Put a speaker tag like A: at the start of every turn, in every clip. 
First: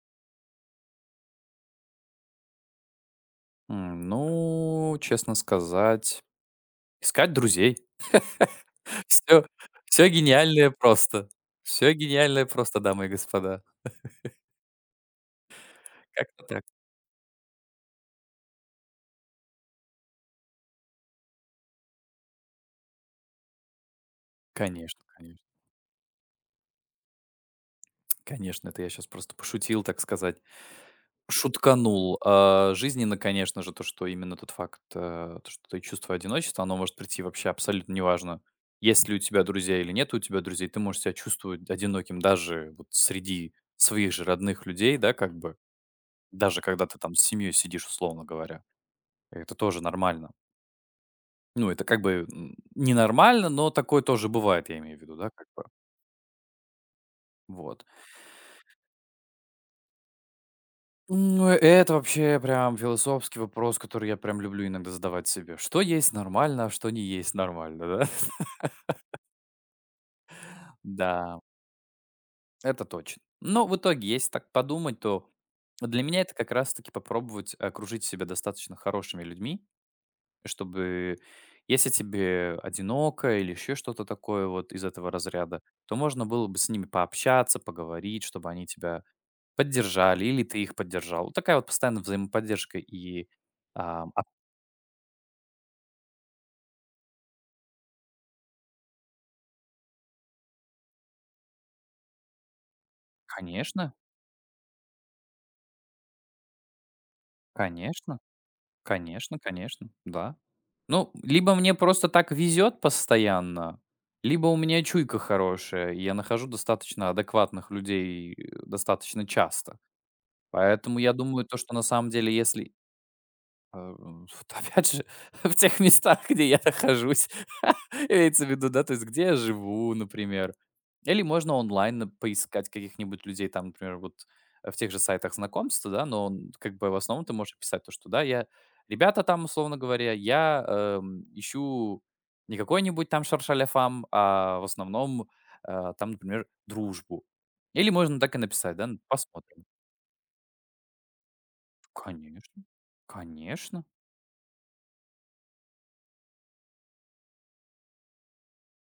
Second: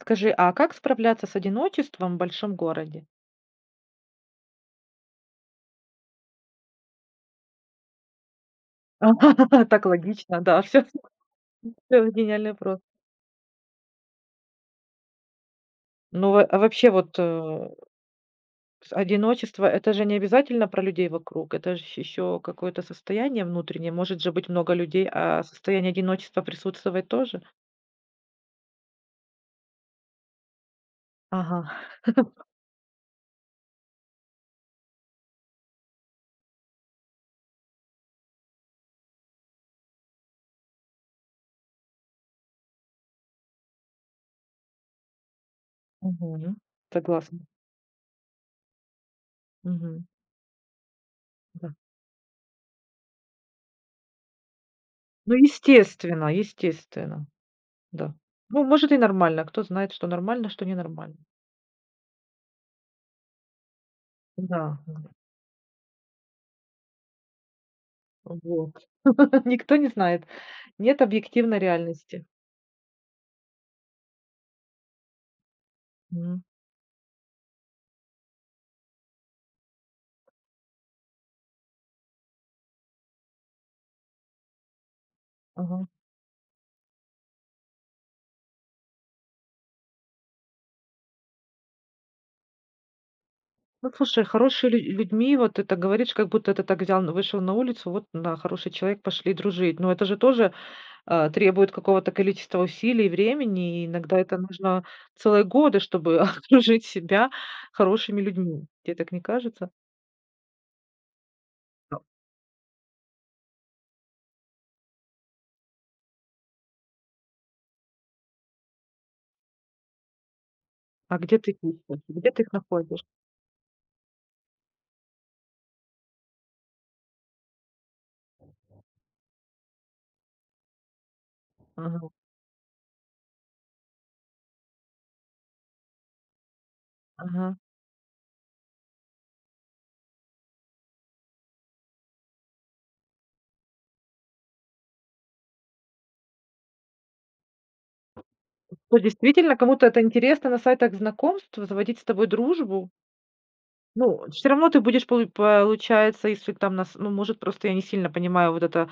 A: Скажи, а как справляться с одиночеством в большом городе?
B: Ну, честно сказать, искать друзей. все,
A: Так
B: все
A: логично, да,
B: гениальное
A: все,
B: просто. Все
A: всё
B: гениальное
A: гениальный
B: просто,
A: вопрос.
B: дамы и господа.
A: Ну, во
B: Как-то
A: а
B: так.
A: вообще вот, это же не обязательно про людей вокруг, это же еще какое-то состояние внутреннее. Может же быть много
B: Конечно,
A: людей,
B: конечно.
A: а состояние одиночества присутствовать тоже?
B: Конечно, это я сейчас просто пошутил, так сказать.
A: Ага,
B: Шутканул. А, жизненно, конечно же, то, что именно тот факт, то, что ты чувство одиночества, оно может прийти вообще абсолютно неважно, есть ли у тебя друзья или нет у тебя друзей. Ты можешь себя чувствовать одиноким даже вот среди своих же родных людей, да, как бы.
A: мгм,
B: Даже когда ты там с
A: согласна.
B: семьей сидишь, условно говоря. Это тоже
A: Мгм,
B: нормально. Ну,
A: да.
B: это как бы н ненормально, но такое тоже бывает, я имею в виду, да,
A: Ну,
B: как бы.
A: естественно, естественно,
B: Вот.
A: да. Ну, может и нормально, кто знает, что нормально, что ненормально.
B: Ну, это вообще прям философский вопрос, который я прям люблю
A: Да.
B: иногда задавать себе. Что есть нормально, а что не есть нормально, да?
A: Вот. Никто не знает. Нет
B: Да,
A: объективной реальности.
B: это точно. Но в итоге, если так подумать, то для меня это
A: Мгм.
B: как раз-таки попробовать окружить себя достаточно хорошими людьми, чтобы если тебе одиноко или еще что-то такое вот из этого разряда,
A: Ага.
B: то можно было бы с ними пообщаться, поговорить, чтобы они тебя поддержали или ты их поддержал. Вот такая вот постоянная взаимоподдержка и
A: Ну,
B: а, а,
A: слушай, хорошие лю людьми, вот это так говоришь, как будто ты так взял, вышел на улицу, вот на хороший человек, пошли дружить. Но это же тоже, требует какого-то количества усилий и времени, и
B: конечно,
A: иногда это нужно целые годы, чтобы окружить себя
B: конечно,
A: хорошими людьми. Тебе так не
B: конечно,
A: кажется?
B: конечно, да. Ну, либо мне
A: А
B: просто так везет постоянно, либо у меня чуйка хорошая, и я нахожу достаточно адекватных людей достаточно часто. Поэтому я
A: а где
B: думаю,
A: ты
B: то,
A: их
B: что на
A: ищешь?
B: самом
A: Где
B: деле,
A: ты их
B: если
A: находишь?
B: Вот опять же, в тех местах, где я нахожусь. Имеется в виду, да, то есть где я живу, например. Или можно онлайн
A: Ага,
B: поискать каких-нибудь людей, там, например, вот в тех же сайтах знакомств, да, но он, как бы в основном ты можешь
A: ага.
B: писать то, что, да, ребята там, условно говоря, я ищу не какой-нибудь там шаршаляфам, а в основном там, например, дружбу. Или можно так и написать, да,
A: То есть действительно,
B: посмотрим.
A: кому-то это интересно на сайтах знакомств заводить с тобой
B: Конечно,
A: дружбу?
B: конечно.
A: Ну, все равно ты будешь, получается, если там нас ну, может, просто я не сильно понимаю вот это,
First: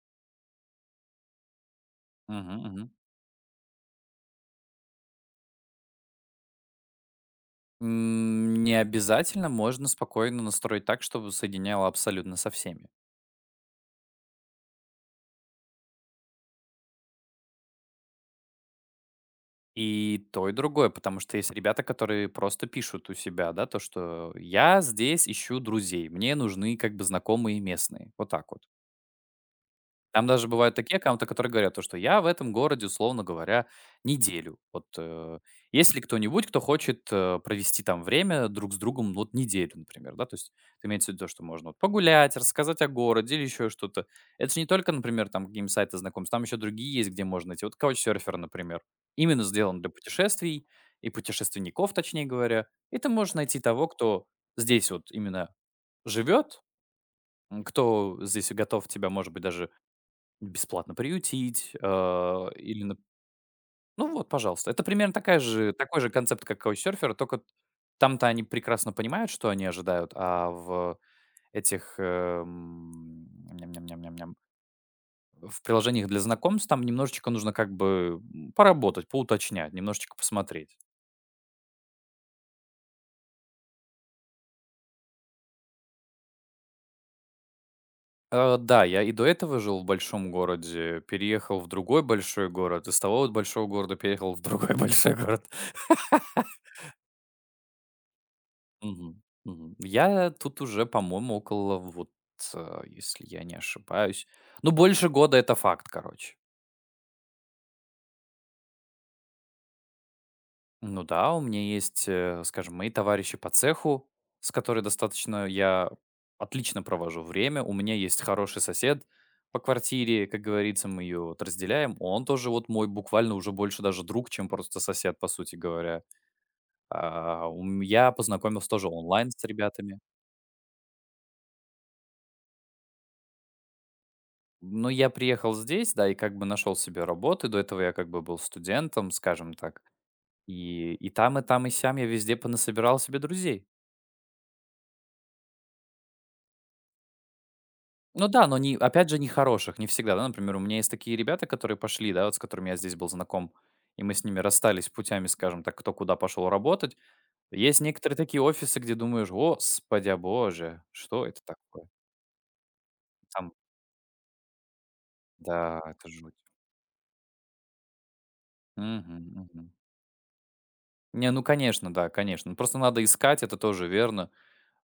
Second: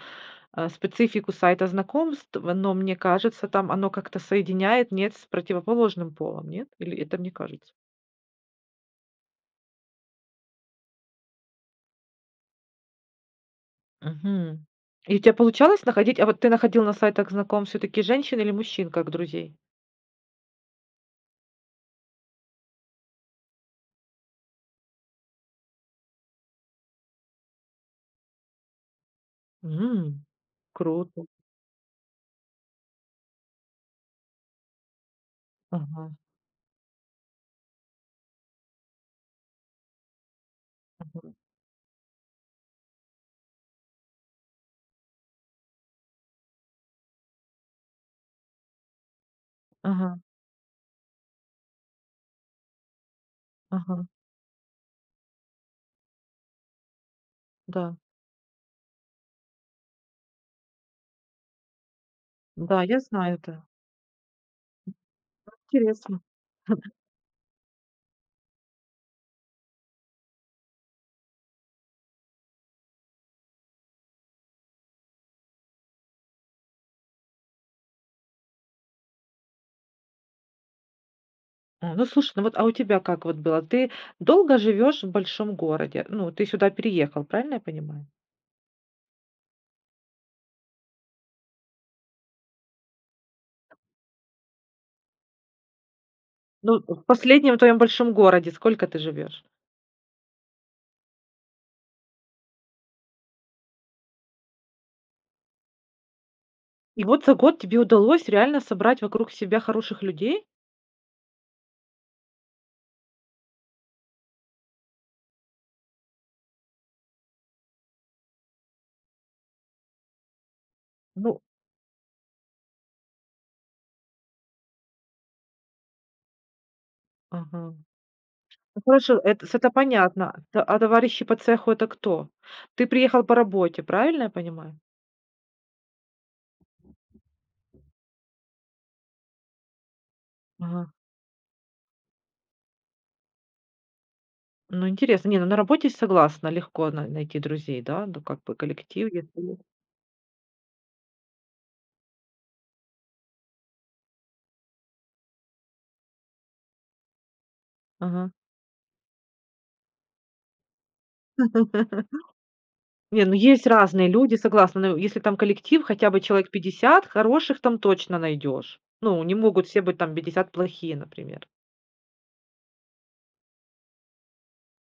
A: специфику сайта знакомств,
B: Мгм,
A: но
B: мгм.
A: мне кажется, там оно как-то соединяет, нет, с противоположным полом, нет? Или это мне кажется?
B: Не обязательно, можно спокойно настроить так, чтобы соединяло абсолютно со всеми.
A: Мгм. И у тебя получалось находить а вот ты находил на сайтах знакомств все таки женщин или мужчин как друзей?
B: И то, и другое, потому что есть ребята, которые просто пишут у себя, да, то, что я здесь ищу друзей, мне нужны как бы знакомые местные, вот так вот.
A: М,
B: Там даже бывают такие аккаунты,
A: круто.
B: которые говорят то, что я в этом городе, условно говоря, неделю. Вот, есть ли
A: Ага,
B: кто-нибудь, кто хочет, провести там время друг с другом, ну, вот неделю, например, да? То есть это имеется в виду,
A: ага,
B: что можно вот погулять, рассказать о городе или еще что-то. Это же не только, например, там какие-нибудь сайты знакомств, там еще другие есть, где можно найти. Вот Couchsurfer, например, именно сделан для
A: ага,
B: путешествий и путешественников, точнее говоря. И ты можешь найти того,
A: ага.
B: кто здесь вот именно живет,
A: Да,
B: кто здесь готов тебя, может быть, даже бесплатно приютить,
A: да,
B: или нап
A: я знаю это.
B: ну вот, пожалуйста. Это примерно такая же такой же
A: Интересно.
B: концепт, как "Каучсерфер", только там-то они прекрасно понимают, что они ожидают, а в этих, ням-ням-ням-ням-ням, в приложениях для знакомств там немножечко нужно как бы, поработать, поуточнять, немножечко посмотреть.
A: А, ну слушай, ну вот, а у тебя как вот было? Ты долго живешь в большом городе? Ну, ты сюда переехал, правильно я понимаю?
B: Да, я и до этого жил в большом городе, переехал в другой большой город, из того вот большого города переехал в другой большой город.
A: Ну, в последнем твоем большом городе сколько ты
B: Мгм,
A: живешь?
B: мгм. Я тут уже, по-моему, около вот, если я не ошибаюсь, ну, больше года- это факт, короче.
A: И вот за год тебе удалось реально собрать вокруг себя хороших людей?
B: Ну да, у меня есть, скажем, мои товарищи по цеху, с которой достаточно я отлично провожу время. У меня есть хороший сосед по квартире, как говорится, мы ее вот
A: Ну,
B: разделяем. Он тоже вот мой буквально уже больше даже друг, чем просто сосед, по сути говоря. А,
A: ага.
B: ум Я познакомился
A: Ну,
B: тоже
A: хорошо,
B: онлайн с
A: это, это
B: ребятами.
A: понятно. А товарищи по цеху это кто? Ты приехал по работе, правильно я понимаю?
B: Ну, я приехал здесь, да, и как бы нашел себе работу. До этого я как бы был студентом, скажем так.
A: Ага.
B: И там, и там, и сям я везде понасобирал себе друзей.
A: Ну, интересно. Не, ну на работе согласна, легко найти друзей, да? Ну,
B: Ну
A: как
B: да,
A: бы
B: но не,
A: коллектив,
B: опять же, не
A: если...
B: хороших, не всегда. Да? Например, у меня есть такие ребята, которые пошли, да, вот с которыми я здесь был знаком, и мы с ними расстались путями, скажем так, кто куда пошел работать. Есть некоторые
A: Ага.
B: такие офисы, где думаешь, господи боже, что это такое?
A: Не, ну
B: Там,
A: есть разные люди, согласна. Но если там
B: да,
A: коллектив,
B: это
A: хотя бы
B: жуть.
A: человек 50 хороших там точно найдешь. Ну,
B: Мгм,
A: не
B: мгм.
A: могут все быть там 50 плохие,
B: Не, ну
A: например.
B: конечно, да, конечно. Просто надо искать, это тоже верно.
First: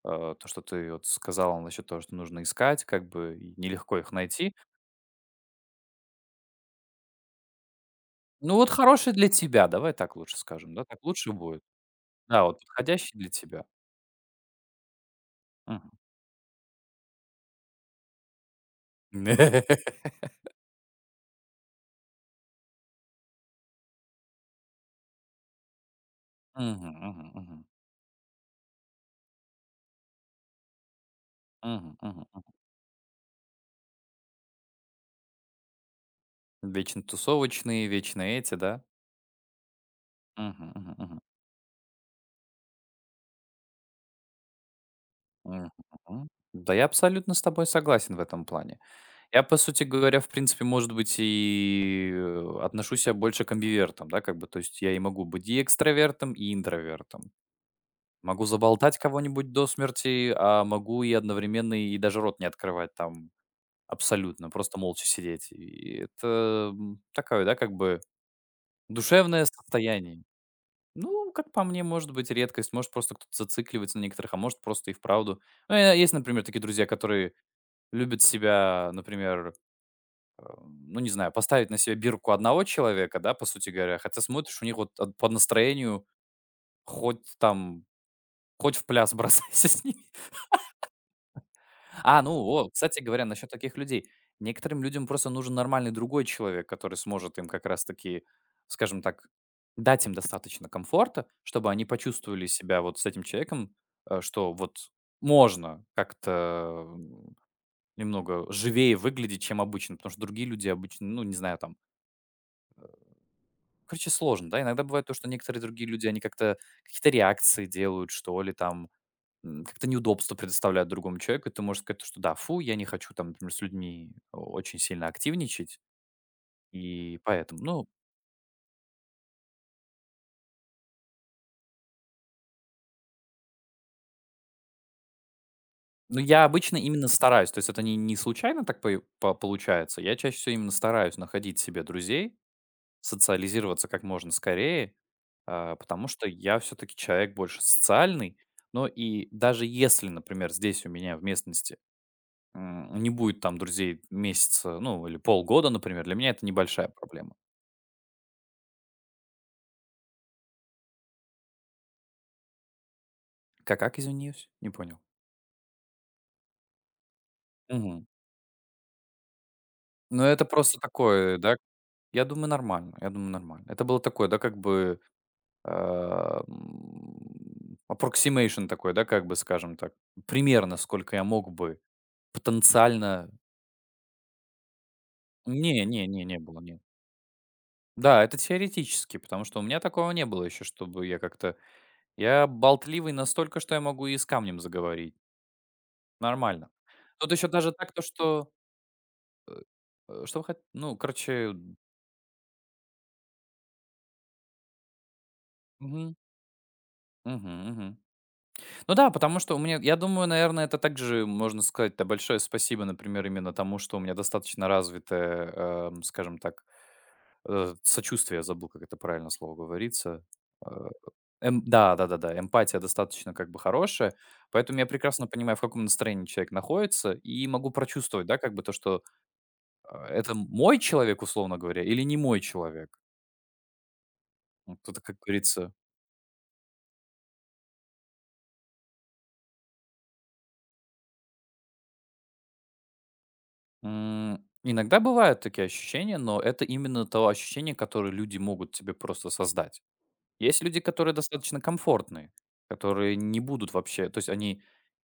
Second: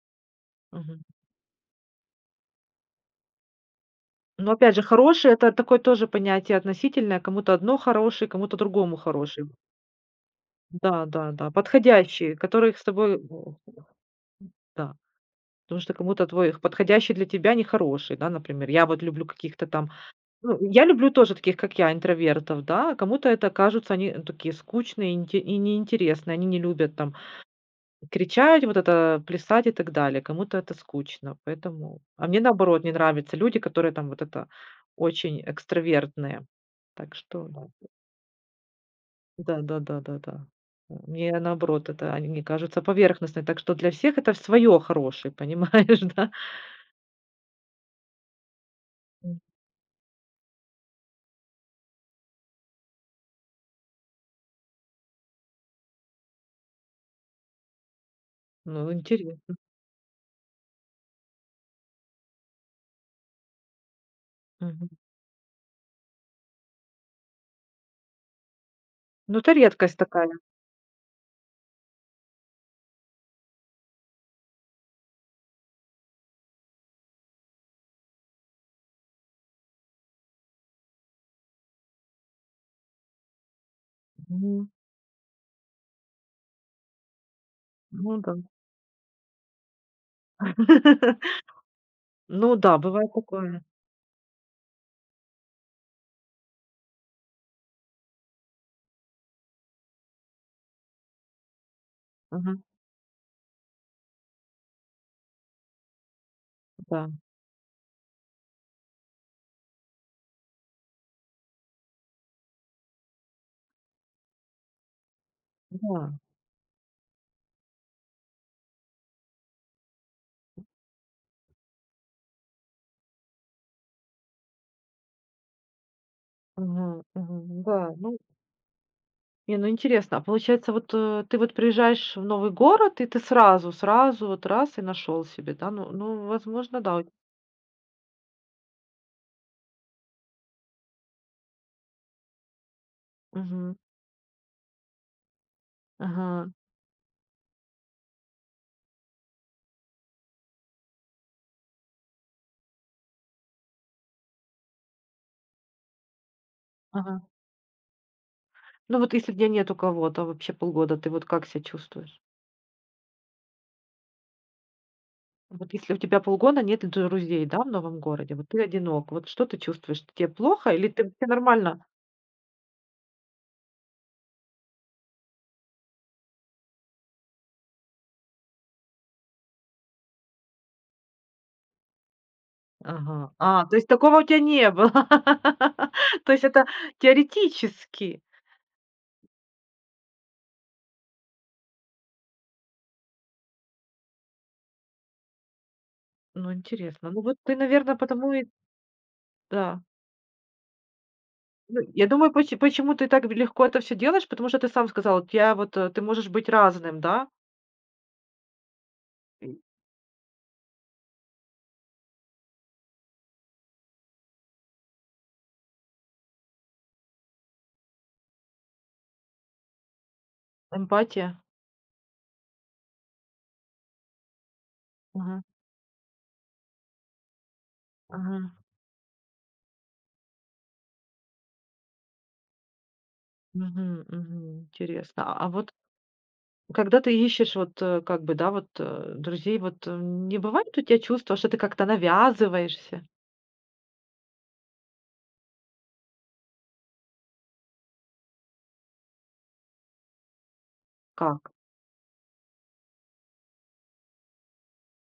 B: То, что ты
A: Мгм.
B: вот сказала насчет того, что нужно искать, как бы и нелегко их
A: Но
B: найти.
A: опять же, хороший- это такое тоже понятие относительное. Кому-то одно хороший,
B: Ну,
A: кому-то
B: вот
A: другому
B: хороший для
A: хороший.
B: тебя, давай так лучше скажем, да, так
A: Да,
B: лучше
A: да, да.
B: будет.
A: Подходящие,
B: Да, вот
A: которых с
B: подходящий
A: тобой
B: для тебя.
A: да. Потому
B: Мгм.
A: что кому-то твой их подходящий для тебя нехороший, да, например. Я вот люблю каких-то там ну, я люблю тоже таких, как я, интровертов, да. А кому-то это кажутся они ну, такие скучные и инте и неинтересные. Они не
B: Мгм,
A: любят там
B: мгм, мгм,
A: кричать, вот это, плясать и так далее. Кому-то это скучно,
B: мгм,
A: поэтому
B: мгм,
A: а мне,
B: мгм.
A: наоборот, не нравятся люди, которые там вот это очень экстравертные.
B: Вечно
A: Так что
B: тусовочные, вечно эти, да?
A: да да да да да.
B: Мгм, мгм, мгм,
A: Мне, наоборот, это они мне кажутся поверхностные. Так что для всех это свое хорошее,
B: мгм,
A: понимаешь,
B: мгм.
A: да?
B: Да, я абсолютно с тобой согласен в этом плане.
A: М.
B: Я, по сути говоря, в принципе, может быть, и отношу себя больше к амбивертам, да, как бы, то есть я и могу быть и экстравертом, и интровертом. Могу
A: Ну,
B: заболтать кого-нибудь
A: интересно.
B: до смерти, а могу и одновременно и даже рот не открывать там абсолютно, просто
A: Мгм.
B: молча сидеть. И это, такое, да, как бы
A: Ну,
B: душевное
A: это редкость
B: состояние.
A: такая.
B: Ну, как по мне, может быть, редкость. Может, просто кто-то зацикливается на некоторых, а может, просто и вправду. Ну, есть, например, такие друзья, которые любят себя, например, ну, не знаю, поставить на себя бирку одного человека, да, по сути говоря, хотя смотришь, у
A: Мгм.
B: них вот по настроению хоть там,
A: Ну да.
B: хоть в пляс бросайся с ними. А, ну,
A: Ну
B: о,
A: да,
B: кстати
A: бывает
B: говоря, насчет
A: такое.
B: таких людей. Некоторым людям просто нужен нормальный другой человек, который сможет им как раз-таки, скажем так, дать им достаточно комфорта, чтобы они почувствовали
A: Ага,
B: себя вот с этим человеком, что вот можно как-то
A: да,
B: немного живее выглядеть, чем обычно, потому что другие люди обычно, ну, не знаю, там, короче, сложно, да, иногда бывает то, что некоторые другие люди,
A: да.
B: они как-то какие-то реакции делают, что ли, там, как-то неудобство предоставляют другому человеку, и ты можешь сказать, что да, фу, я не хочу там, например, с людьми очень сильно активничать,
A: Мгм,
B: и
A: мгм,
B: поэтому, ну,
A: да, ну не, ну интересно, а получается, вот, ты вот приезжаешь в новый город, и ты сразу вот раз и нашел себе, да? Ну
B: ну,
A: ну,
B: я обычно
A: возможно, да.
B: именно
A: Вот.
B: стараюсь, то есть это не, не случайно так получается, я чаще всего именно стараюсь находить себе друзей,
A: Мгм.
B: социализироваться как можно скорее, потому что
A: Ага,
B: я все-таки человек больше социальный, но и даже если, например, здесь у меня в местности не будет там друзей месяца, ну, или полгода, например, для меня это небольшая
A: ага.
B: проблема.
A: Ну вот если где нету кого-то вообще полгода, ты вот как себя чувствуешь?
B: Как, извиняюсь? Не понял.
A: Вот если у тебя полгода нет друзей, да, в новом
B: Мгм.
A: городе, вот ты одинок, вот что ты чувствуешь?
B: Ну,
A: Тебе
B: это
A: плохо
B: просто
A: или ты всё
B: такое, да?
A: нормально?
B: Я думаю, нормально, я думаю, нормально. Это было такое, да, как бы, approximation такой, да, как бы, скажем так. Примерно сколько я мог бы потенциально.
A: Ага. А, то есть такого у тебя не было.
B: Не не не
A: То
B: не
A: есть
B: было,
A: это
B: нет.
A: теоретически.
B: Да, это теоретически, потому что у меня такого не было еще, чтобы я как-то. Я болтливый настолько, что я могу и с камнем заговорить.
A: Ну
B: Нормально.
A: интересно. Ну
B: Тут
A: вот
B: еще
A: ты,
B: даже так,
A: наверное,
B: то
A: потому и
B: что,
A: да.
B: что вы хот ну, короче,
A: Ну, я думаю, почему ты так легко это все делаешь, потому что ты сам сказал, у тебя вот, ты
B: мгм,
A: можешь быть разным, да?
B: мгм. Ну да, потому что
A: И
B: у меня, я думаю, наверное, это также можно сказать-то большое спасибо, например, именно тому, что у меня достаточно развитое, скажем так, сочувствие, я забыл, как это правильно слово говорится. Э,
A: эмпатия.
B: да, да, да, да, эмпатия достаточно как бы хорошая, поэтому я прекрасно
A: Мгм.
B: понимаю, в каком настроении человек находится, и могу прочувствовать, да,
A: Мгм.
B: как бы то, что это мой человек, условно говоря, или не мой человек.
A: Мгм. Мгм.
B: Вот это, как
A: Интересно. А
B: говорится.
A: вот когда ты ищешь вот, как бы, да, вот, друзей, вот, не бывает у тебя чувства, что ты как-то навязываешься?
B: Иногда бывают такие ощущения, но это именно то ощущение, которое люди могут тебе просто создать. Есть люди, которые
A: Как?
B: достаточно комфортные, которые не будут вообще, то есть они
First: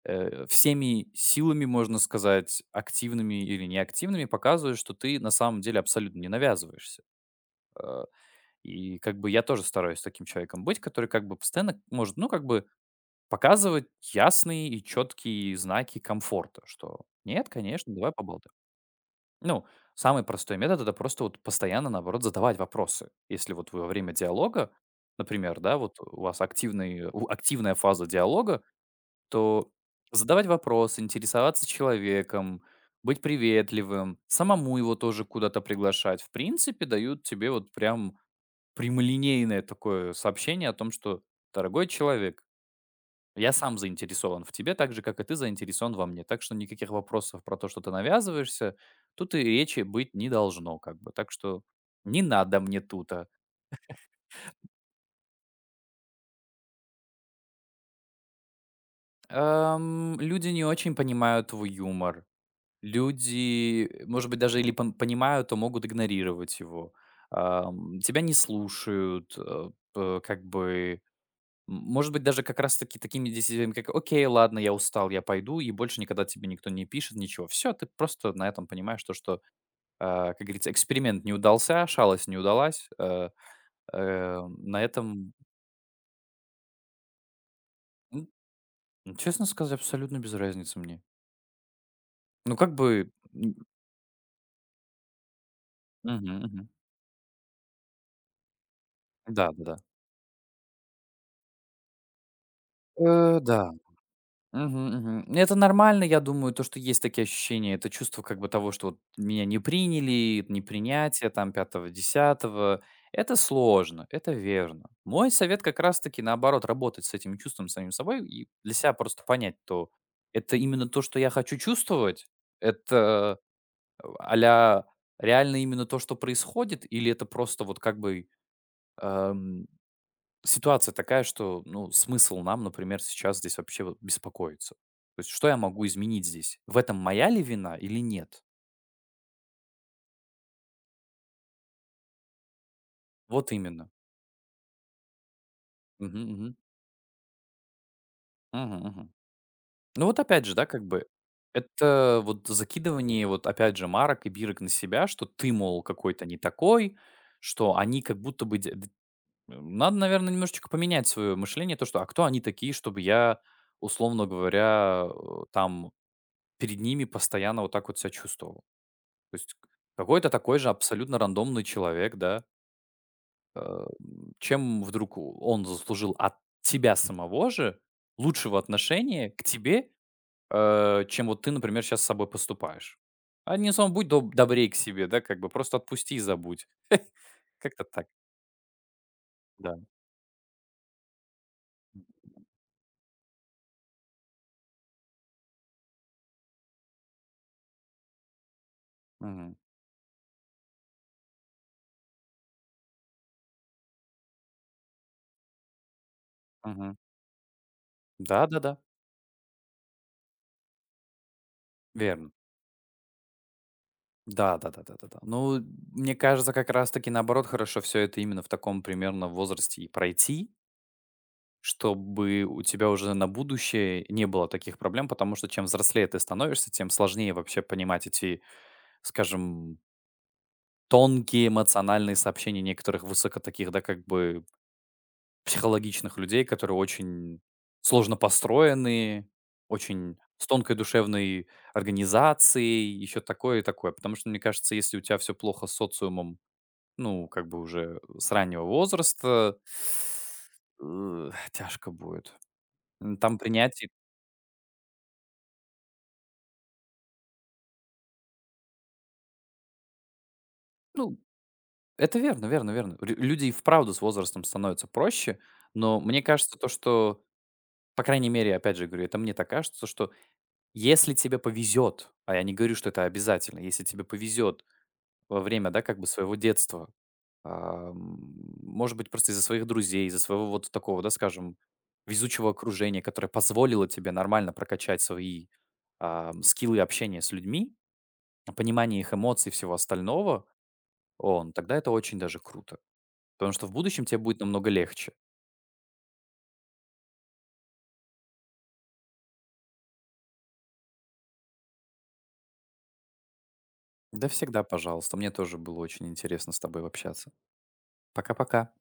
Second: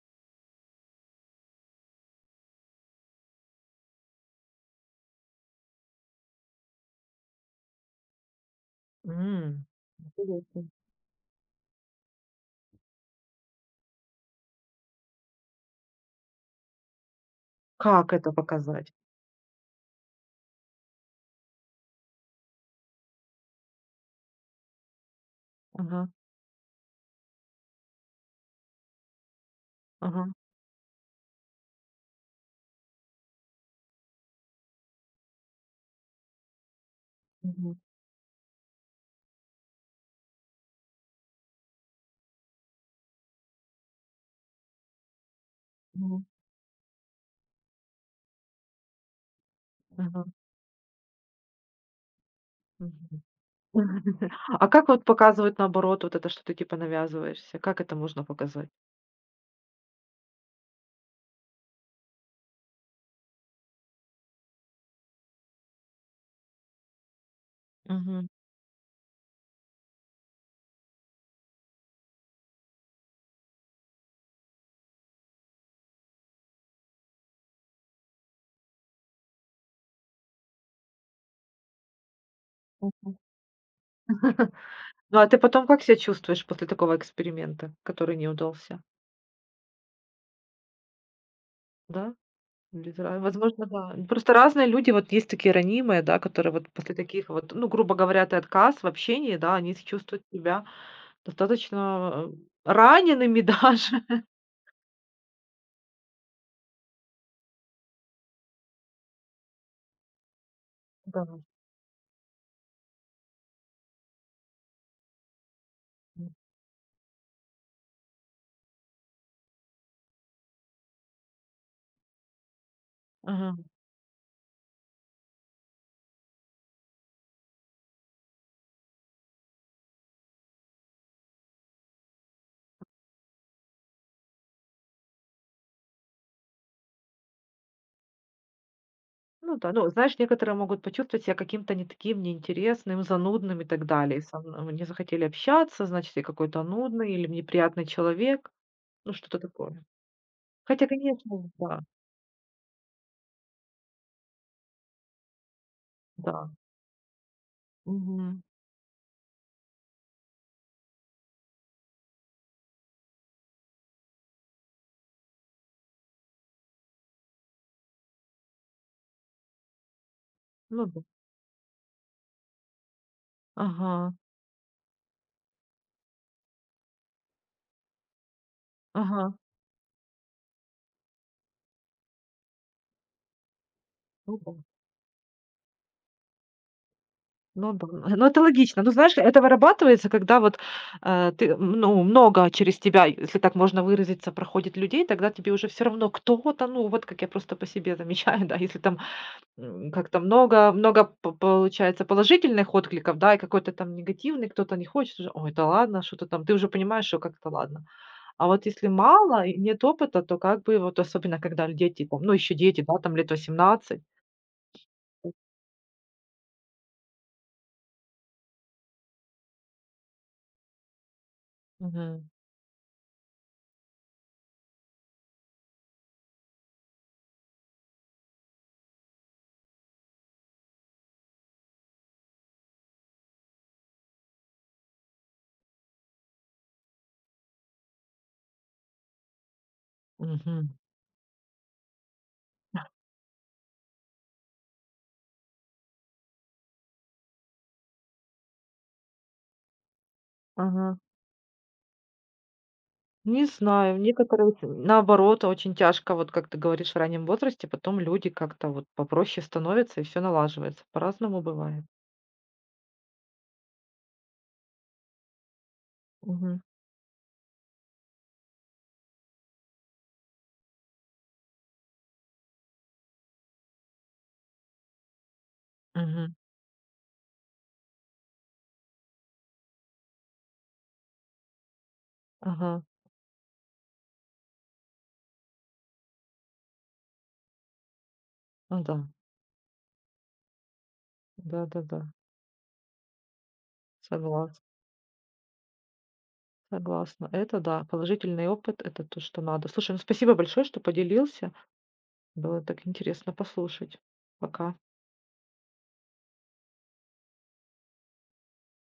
B: всеми силами, можно сказать, активными или неактивными показывают, что ты на самом деле абсолютно не навязываешься. Э, И как бы я тоже
A: М.
B: стараюсь таким человеком
A: Интересно.
B: быть, который как бы постоянно может, ну как бы показывать ясные и четкие знаки комфорта, что нет, конечно, давай
A: Как это
B: поболтаем.
A: показать?
B: Ну, самый простой метод это просто вот постоянно, наоборот, задавать вопросы. Если вот вы во время диалога, например, да, вот
A: Ага,
B: у вас активный, активная фаза диалога, то
A: ага.
B: задавать вопросы, интересоваться человеком, быть приветливым, самому его тоже куда-то приглашать, в принципе, дают тебе вот
A: Мгм.
B: прямолинейное такое сообщение о том, что дорогой человек, я сам заинтересован в тебе, так же, как и ты заинтересован во мне.
A: Мгм.
B: Так что никаких вопросов про то, что ты навязываешься, тут и речи быть не
A: Мгм.
B: должно, как бы. Так что не надо мне
A: Мгм.
B: тута.
A: А как вот показывать наоборот вот это, что ты типа навязываешься? Как это можно показать?
B: Люди не очень понимают твой юмор. Люди, может быть, даже или понимают, то могут игнорировать его. Тебя
A: Мгм.
B: не слушают, как бы. Может быть, даже как раз-таки такими действиями, как «Окей, ладно, я устал, я пойду», и больше никогда тебе никто не пишет, ничего. Все, ты просто на этом понимаешь то, что как говорится, эксперимент не удался, шалость не удалась.
A: Мгм.
B: На
A: Ну, а
B: этом,
A: ты потом как себя чувствуешь после такого эксперимента, который не удался?
B: честно сказать, абсолютно без разницы мне.
A: Да?
B: Ну, как
A: Или
B: бы,
A: зра возможно, да. Ну, просто разные люди, вот есть такие ранимые, да,
B: мгм,
A: которые вот
B: мгм.
A: после таких вот, ну, грубо говоря, ты отказ в общении, да, они
B: Да-да-да.
A: с чувствуют себя достаточно, ранеными
B: Да.
A: даже.
B: Мгм, мгм. Ну, это нормально, я думаю, то, что есть такие ощущения. Это чувство как бы того, что вот меня не приняли,
A: Да.
B: непринятие там пятого десятого. Это сложно, это верно. Мой совет как раз-таки
A: М.
B: наоборот, работать с этим чувством самим собой и для себя просто понять, то это именно то, что я хочу чувствовать, это
A: Ага.
B: а реально именно то, что происходит, или это просто вот как бы эм, ситуация такая, что, ну, смысл нам, например, сейчас здесь вообще вот беспокоиться? То есть что я могу изменить здесь? В этом моя ли вина или нет?
A: Ну да, ну, знаешь, некоторые могут почувствовать себя каким-то не таким, неинтересным,
B: Вот
A: занудным и так
B: именно.
A: далее. И со мной не захотели общаться, значит,
B: Мгм,
A: я
B: мгм.
A: какой-то нудный или неприятный человек.
B: Мгм, мгм.
A: Ну, что-то такое.
B: Ну вот опять же, да, как
A: Хотя,
B: бы
A: конечно, да,
B: это вот закидывание вот опять же марок и бирок на себя, что ты, мол, какой-то не
A: да.
B: такой, что они как
A: Мгм.
B: будто бы. Надо, наверное, немножечко поменять свое мышление, то, что а кто они такие, чтобы я, условно говоря, там перед ними постоянно вот так вот себя чувствовал. То есть к какой-то такой же
A: Ну да.
B: абсолютно рандомный человек, да. Э,
A: Ага,
B: Чем вдруг он заслужил от тебя самого же лучшего отношения
A: ага.
B: к тебе, чем вот ты, например, сейчас с собой поступаешь? Одним словом, будь доб
A: Ну да.
B: добрей к себе, да, как бы просто отпусти и забудь.
A: Ну
B: Как-то
A: да.
B: так,
A: Ну, это логично. Ну, знаешь, это
B: да.
A: вырабатывается, когда вот, ты, ну, много через тебя, если так можно выразиться, проходит людей, тогда тебе уже все равно кто-то, ну, вот как я просто по себе замечаю, да, если там,
B: Мгм.
A: как-то много много п получается положительных откликов, да, и какой-то там негативный, кто-то не хочет уже. Ой, да ладно, что-то там. Ты уже
B: Мгм.
A: понимаешь, что как-то ладно. А вот
B: Да-да-да,
A: если мало и нет опыта, то как бы вот особенно когда дети, там,
B: верно.
A: ну, еще дети, да, там лет 18.
B: Да, да-да-да-да-да. Ну, мне кажется, как раз таки, наоборот, хорошо все это именно в таком примерно возрасте и пройти.
A: Мгм.
B: Чтобы у тебя уже на будущее не было таких проблем, потому что чем взрослее ты становишься, тем сложнее вообще понимать эти, скажем, тонкие эмоциональные сообщения некоторых высоко таких, да, как бы психологичных людей, которые очень сложно построены, очень с тонкой
A: Мгм.
B: душевной организацией, еще такое и такое. Потому что, мне кажется, если у тебя все плохо с социумом, ну, как бы уже с раннего возраста,
A: Ага.
B: тяжко будет. Там
A: Не
B: принятие.
A: знаю, некоторые, вот, наоборот, очень тяжко, вот как ты говоришь, в раннем возрасте, потом люди как-то вот попроще становятся и все налаживается.
B: Ну,
A: По-разному бывает.
B: это верно, верно, верно. Лю люди и вправду с возрастом становятся проще, но мне кажется
A: Мгм.
B: то, что, по крайней мере, опять же говорю, это мне так кажется, что если тебе повезет, а я не говорю, что это обязательно, если тебе повезет во время, да, как бы
A: Мгм.
B: своего детства, а, м, может быть, просто из-за своих друзей, из-за своего вот такого, да, скажем, везучего
A: Ага.
B: окружения, которое позволило тебе нормально прокачать свои, скиллы общения с людьми,
A: Ну да.
B: понимание их эмоций и всего остального, тогда это
A: Да-да-да.
B: очень даже круто. Потому что в будущем тебе будет
A: Согласна.
B: намного легче.
A: Согласна. Это да, положительный опыт- это то, что надо. Слушай, ну спасибо большое, что поделился. Было так интересно послушать.
B: Да всегда
A: Пока.
B: пожалуйста. Мне тоже было очень интересно с тобой общаться. Пока-пока.